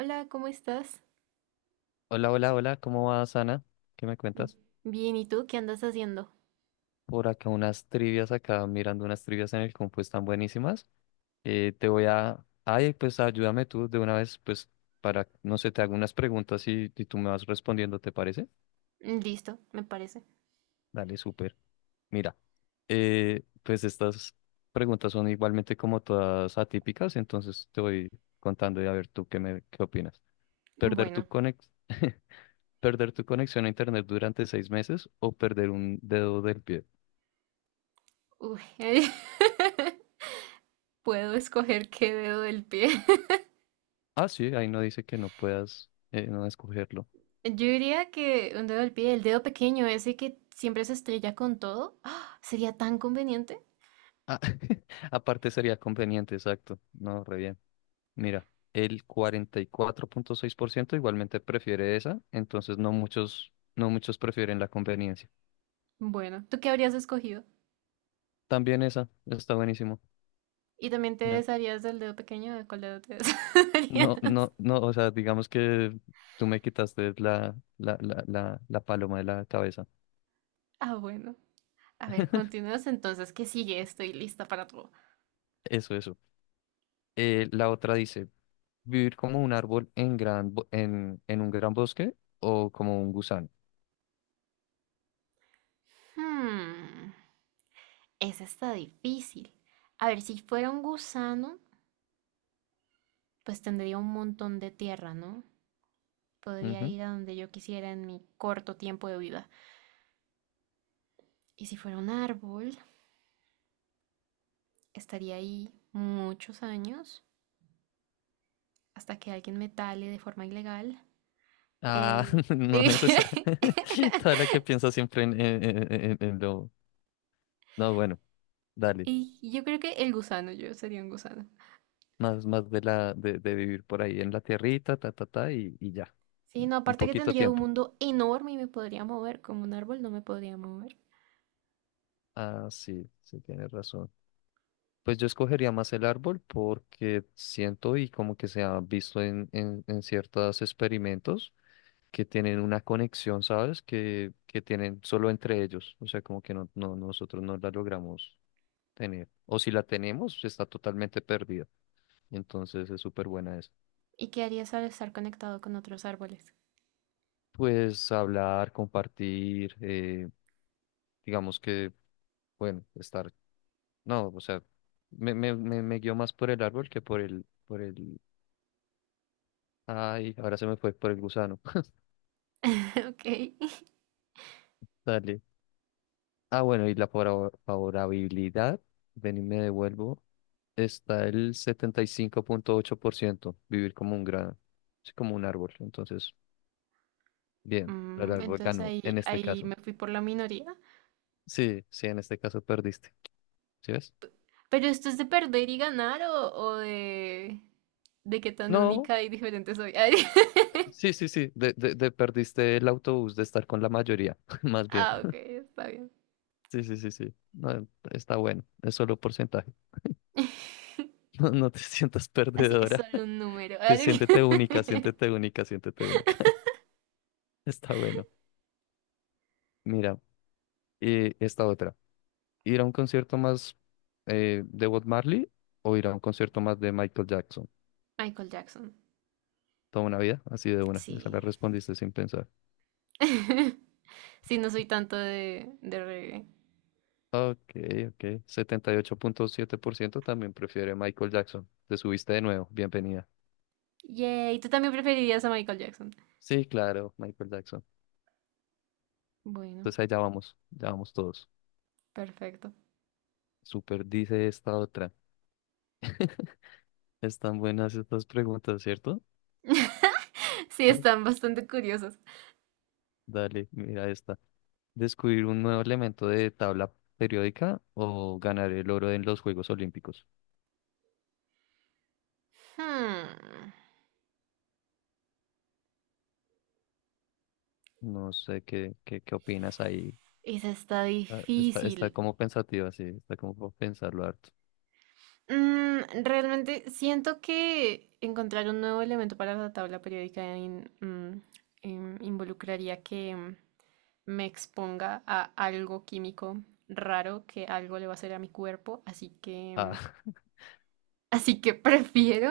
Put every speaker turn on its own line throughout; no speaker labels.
Hola, ¿cómo estás?
Hola, hola, hola, ¿cómo vas, Ana? ¿Qué me
Mm,
cuentas?
Bien, ¿y tú qué andas haciendo?
Por acá unas trivias, acá mirando unas trivias en el compu, están buenísimas. Ay, pues ayúdame tú de una vez, pues para, no sé, te hago unas preguntas y tú me vas respondiendo, ¿te parece?
Listo, me parece.
Dale, súper. Mira, pues estas preguntas son igualmente como todas atípicas, entonces te voy contando y a ver tú qué opinas. ¿Perder tu
Bueno,
conex... ¿Perder tu conexión a internet durante 6 meses o perder un dedo del pie?
uy, puedo escoger qué dedo del pie.
Ah, sí, ahí no dice que no puedas no escogerlo.
Yo diría que un dedo del pie, el dedo pequeño, ese que siempre se estrella con todo, ¡ah! Sería tan conveniente.
Ah, aparte sería conveniente, exacto. No, re bien. Mira, el 44.6% igualmente prefiere esa, entonces no muchos prefieren la conveniencia.
Bueno, ¿tú qué habrías escogido?
También esa, está buenísimo.
¿Y también te
Me-
desharías del dedo pequeño? ¿De cuál dedo te desharías?
No, no, no, o sea, digamos que tú me quitaste la paloma de la cabeza.
Ah, bueno. A ver, continúas entonces. ¿Qué sigue? Estoy lista para todo.
Eso, eso. La otra dice, vivir como un árbol en un gran bosque o como un gusano.
Hmm, esa está difícil. A ver, si fuera un gusano. Pues tendría un montón de tierra, ¿no? Podría
Ujú.
ir a donde yo quisiera en mi corto tiempo de vida. Y si fuera un árbol, estaría ahí muchos años hasta que alguien me tale de forma ilegal.
Ah,
Eh,
no
eh,
necesario. Toda la que piensa siempre en lo. No, bueno, dale.
y yo creo que el gusano, yo sería un gusano.
Más de la de vivir por ahí en la tierrita, ta, ta, ta, y ya.
Sí, no,
Un
aparte que
poquito de
tendría un
tiempo.
mundo enorme y me podría mover, como un árbol no me podría mover.
Ah, sí, sí, tienes razón. Pues yo escogería más el árbol porque siento y como que se ha visto en ciertos experimentos que tienen una conexión, ¿sabes? Que tienen solo entre ellos. O sea, como que no, nosotros no la logramos tener. O si la tenemos, pues, está totalmente perdida. Entonces es súper buena esa.
¿Y qué harías al estar conectado con otros árboles?
Pues hablar, compartir, digamos que, bueno, estar. No, o sea, me guío más por el árbol que por el. Ay, ahora se me fue por el gusano.
Ok.
Dale. Ah, bueno, y la favorabilidad, ven y me devuelvo, está el 75.8% vivir como un grano, así como un árbol. Entonces, bien, el árbol
Entonces
ganó
ahí,
en este
ahí
caso.
me fui por la minoría.
Sí, sí, en este caso perdiste. ¿Sí ves?
Pero esto es de perder y ganar o de, qué tan
No,
única y diferente soy.
sí, sí, sí, de perdiste el autobús de estar con la mayoría, más bien.
Ah, ok, está bien.
Sí, sí, sí, sí. No, está bueno, es solo porcentaje. No, no te sientas
Así es
perdedora.
solo un número.
Te siéntete única, siéntete única, siéntete única. Está bueno. Mira, y esta otra. ¿Ir a un concierto más de Bob Marley o ir a un concierto más de Michael Jackson?
Michael Jackson.
Toda una vida, así de una. Esa la
Sí.
respondiste sin pensar.
Sí, no soy tanto de reggae.
Ok, ok. 78.7% también prefiere Michael Jackson. Te subiste de nuevo. Bienvenida.
Yay, ¿tú también preferirías a Michael Jackson?
Sí, claro, Michael Jackson.
Bueno,
Entonces ahí ya vamos todos.
perfecto.
Super dice esta otra. Están buenas estas preguntas, ¿cierto?
Sí,
Da-
están bastante curiosos.
Dale, mira esta. ¿Descubrir un nuevo elemento de tabla periódica o ganar el oro en los Juegos Olímpicos?
Hmm,
No sé qué opinas ahí.
esa está
Ah, Está,
difícil.
está como pensativa, sí, está como por pensarlo harto.
Realmente siento que encontrar un nuevo elemento para la tabla periódica involucraría que me exponga a algo químico raro que algo le va a hacer a mi cuerpo, así que, mm,
Ah,
así que prefiero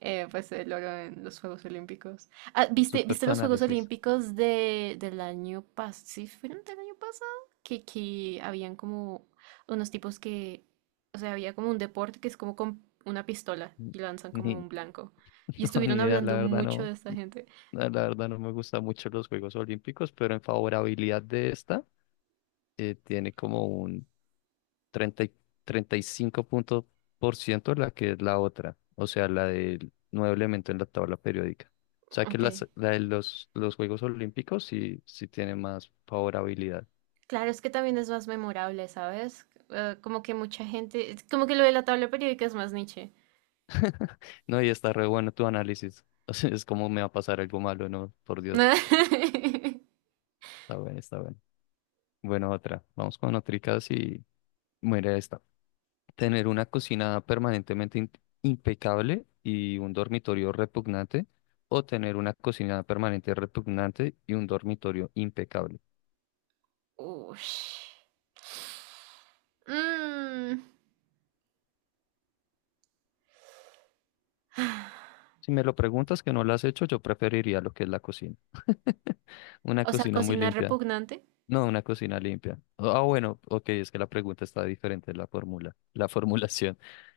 pues el oro en los Juegos Olímpicos. Ah, ¿viste,
super
viste
tu
los Juegos
análisis.
Olímpicos del año pasado? ¿Sí fueron del año pasado? Que habían como unos tipos que, o sea, había como un deporte que es como con una pistola y lanzan como
Ni,
un blanco. Y
no, ni
estuvieron
idea, la
hablando
verdad
mucho
no,
de esta gente.
la verdad no me gustan mucho los Juegos Olímpicos, pero en favorabilidad de esta tiene como un 30 y 35 puntos por ciento la que es la otra, o sea, la del nuevo elemento en la tabla periódica. O sea que
Ok.
la de los Juegos Olímpicos sí, sí tiene más favorabilidad.
Claro, es que también es más memorable, ¿sabes? Como que mucha gente, es como que lo de la tabla periódica es más niche.
No, y está re bueno tu análisis. O sea, es como me va a pasar algo malo, no, por Dios. Está bueno, está bueno. Bueno, otra. Vamos con otricas y muere esta. Tener una cocina permanentemente impecable y un dormitorio repugnante, o tener una cocina permanente repugnante y un dormitorio impecable.
Ush. Mm.
Si me lo preguntas que no lo has hecho, yo preferiría lo que es la cocina. Una
O sea,
cocina muy
cocina
limpia.
repugnante.
No, una cocina limpia. Ah, bueno, ok, es que la pregunta está diferente, la formulación.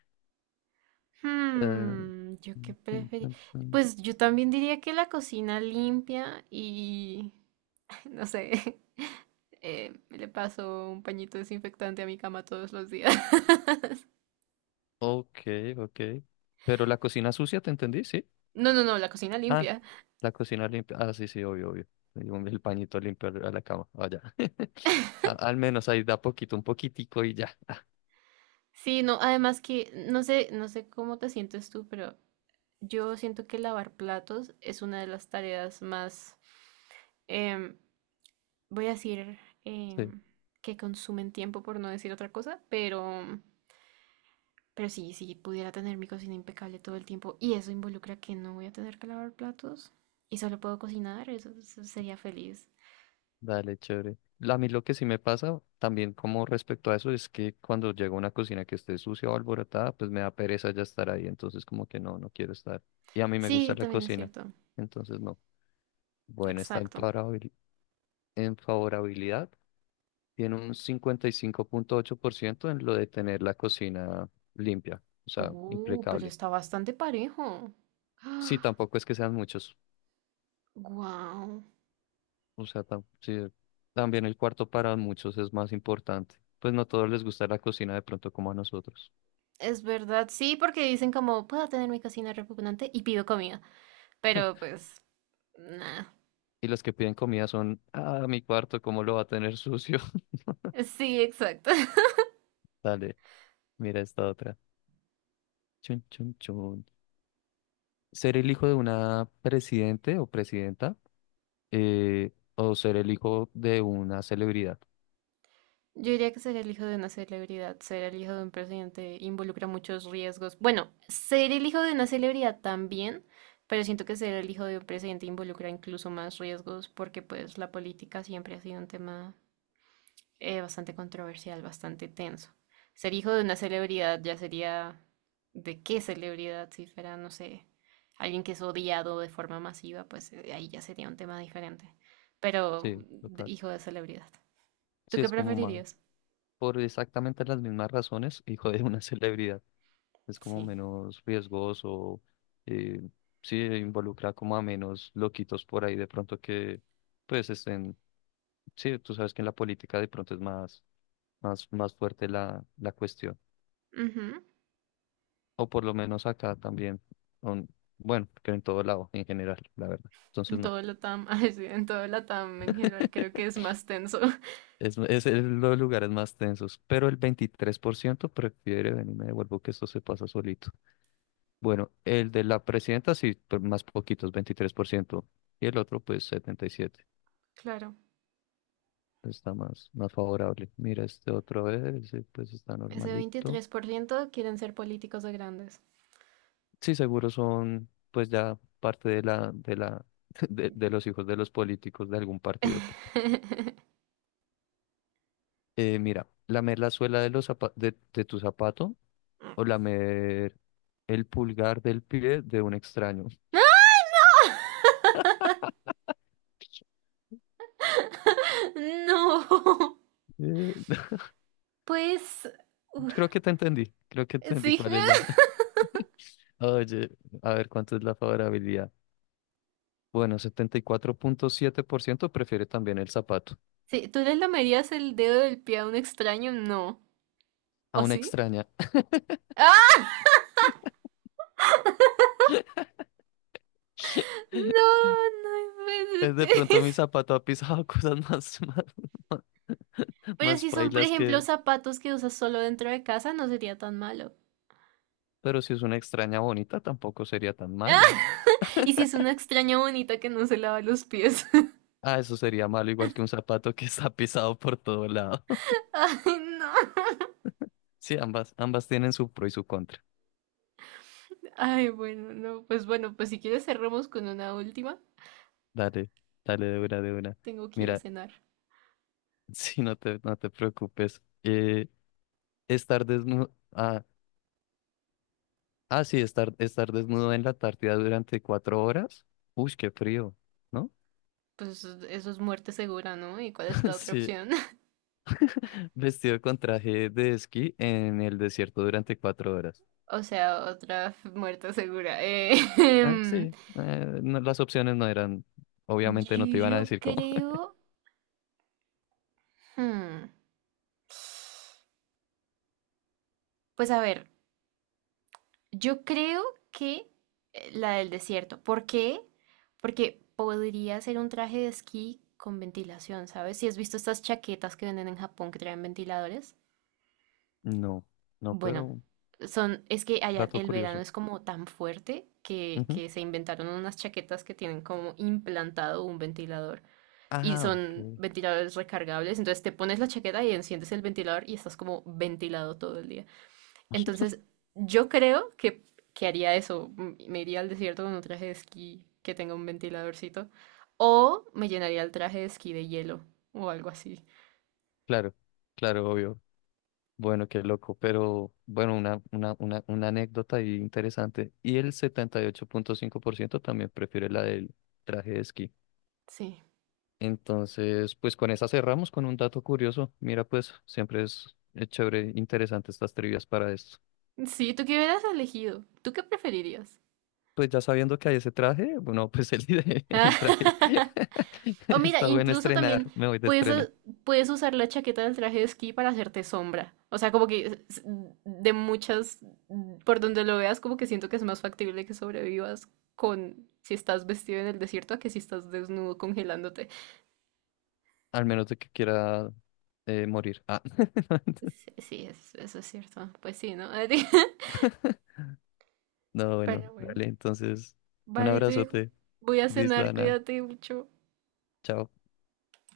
Eh,
Yo qué
mm, mm,
preferí.
mm, mm.
Pues yo también diría que la cocina limpia y no sé, le paso un pañito desinfectante a mi cama todos los días.
Ok, ok. Pero la cocina sucia, ¿te entendí? Sí.
No, no, no, la cocina
Ah,
limpia.
la cocina limpia. Ah, sí, sí, obvio, obvio. El pañito limpio a la cama. Vaya. Al menos ahí da poquito, un poquitico y ya.
Sí, no, además que no sé, no sé cómo te sientes tú, pero yo siento que lavar platos es una de las tareas más em, voy a decir
Sí,
em, que consumen tiempo por no decir otra cosa, pero sí, si pudiera tener mi cocina impecable todo el tiempo y eso involucra que no voy a tener que lavar platos y solo puedo cocinar, eso sería feliz.
dale, chévere. A mí lo que sí me pasa también como respecto a eso es que cuando llego a una cocina que esté sucia o alborotada, pues me da pereza ya estar ahí. Entonces como que no, no quiero estar. Y a mí me gusta
Sí,
la
también es
cocina.
cierto.
Entonces no. Bueno, está en
Exacto.
favorabili- en favorabilidad. Tiene un 55.8% en lo de tener la cocina limpia, o sea,
Pero
impecable.
está bastante parejo.
Sí, tampoco es que sean muchos,
Wow.
o sea, sí, también el cuarto para muchos es más importante. Pues no todos les gusta la cocina de pronto como a nosotros.
Es verdad, sí, porque dicen como puedo tener mi cocina repugnante y pido comida, pero pues, nada.
Y los que piden comida son, ah, mi cuarto, ¿cómo lo va a tener sucio?
Sí, exacto.
Dale, mira esta otra. Chun, chun, chun. Ser el hijo de una presidente o presidenta o ser el hijo de una celebridad.
Yo diría que ser el hijo de una celebridad, ser el hijo de un presidente involucra muchos riesgos. Bueno, ser el hijo de una celebridad también, pero siento que ser el hijo de un presidente involucra incluso más riesgos porque pues la política siempre ha sido un tema bastante controversial, bastante tenso. Ser hijo de una celebridad ya sería, ¿de qué celebridad? Si fuera, no sé, alguien que es odiado de forma masiva, pues ahí ya sería un tema diferente. Pero
Sí, total.
hijo de celebridad. ¿Tú
Sí,
qué
es como más,
preferirías?
por exactamente las mismas razones, hijo de una celebridad. Es como
Sí.
menos riesgoso, eh, sí, involucra como a menos loquitos por ahí de pronto que, pues, estén, sí, tú sabes que en la política de pronto es más fuerte la cuestión.
Ujú.
O por lo menos acá también, aun- bueno, que en todo lado, en general, la verdad. Entonces,
En
no,
todo Latam, ay, sí, en todo Latam en general creo que es más tenso.
los lugares más tensos, pero el 23% prefiere venirme de Vuelvo que esto se pasa solito. Bueno, el de la presidenta sí, pero más poquitos, 23%. Y el otro, pues 77.
Claro,
Está más favorable. Mira, este otro es, pues está
ese
normalito.
23% quieren ser políticos de grandes.
Sí, seguro son, pues ya parte de la, de los hijos de los políticos de algún partido. Mira, lamer la suela de los de tu zapato o lamer el pulgar del pie de un extraño.
No,
Eh,
pues uf,
creo que te entendí. Creo que entendí
sí.
cuál es la. Oye, a ver, ¿cuánto es la favorabilidad? Bueno, 74.7% prefiere también el zapato.
Sí, ¿tú le lamerías el dedo del pie a un extraño? No.
A
¿O
una
sí?
extraña.
¡Ah! No, no
Es de pronto mi
inventes.
zapato ha pisado cosas más, más
Pero
más
si son, por
pailas
ejemplo,
que...
zapatos que usas solo dentro de casa, no sería tan malo.
Pero si es una extraña bonita, tampoco sería tan malo.
Y si es una extraña bonita que no se lava los pies.
Ah, eso sería malo, igual que un zapato que está pisado por todo lado.
Ay, no.
Sí, ambas tienen su pro y su contra.
Ay, bueno, no, pues bueno, pues si quieres cerramos con una última.
Dale, dale de una, de una.
Tengo que ir a
Mira,
cenar.
sí, no te preocupes. Estar desnudo... ah, Ah, sí, estar desnudo en la Antártida durante 4 horas. Uy, qué frío, ¿no?
Pues eso es muerte segura, ¿no? ¿Y cuál es la otra
Sí,
opción?
vestido con traje de esquí en el desierto durante 4 horas.
O sea, otra muerte segura.
Ah, sí, las opciones no eran, obviamente no te iban
Yo
a decir cómo.
creo... hmm, Pues a ver, yo creo que la del desierto. ¿Por qué? Porque podría ser un traje de esquí con ventilación, ¿sabes? Si has visto estas chaquetas que venden en Japón que traen ventiladores.
No, no,
Bueno,
pero
es que allá
dato
el verano
curioso.
es como tan fuerte que,
Ujú.
que se inventaron unas chaquetas que tienen como implantado un ventilador y
Ah,
son
ok.
ventiladores recargables. Entonces te pones la chaqueta y enciendes el ventilador y estás como ventilado todo el día. Entonces yo creo que haría eso. Me iría al desierto con un traje de esquí que tenga un ventiladorcito o me llenaría el traje de esquí de hielo o algo así.
Claro, claro, obvio. Bueno, qué loco, pero bueno, una anécdota ahí interesante. Y el 78.5% también prefiere la del traje de esquí.
Sí.
Entonces, pues con esa cerramos con un dato curioso. Mira, pues siempre es chévere, interesante estas trivias para esto.
Sí, ¿tú qué hubieras elegido? ¿Tú qué preferirías?
Pues ya sabiendo que hay ese traje, bueno, pues el traje
O mira,
está bueno
incluso también
estrenar, me voy de
puedes,
estrene,
eh, puedes usar la chaqueta del traje de esquí para hacerte sombra. O sea, como que de muchas, por donde lo veas, como que siento que es más factible que sobrevivas con si estás vestido en el desierto a que si estás desnudo congelándote.
al menos de que quiera morir. Ah.
Sí, sí, eso es cierto. Pues sí, ¿no?
No, bueno,
Pero bueno.
dale, entonces, un
Vale, te dejo.
abrazote,
Voy a
Diz
cenar,
Dana,
cuídate mucho.
chao.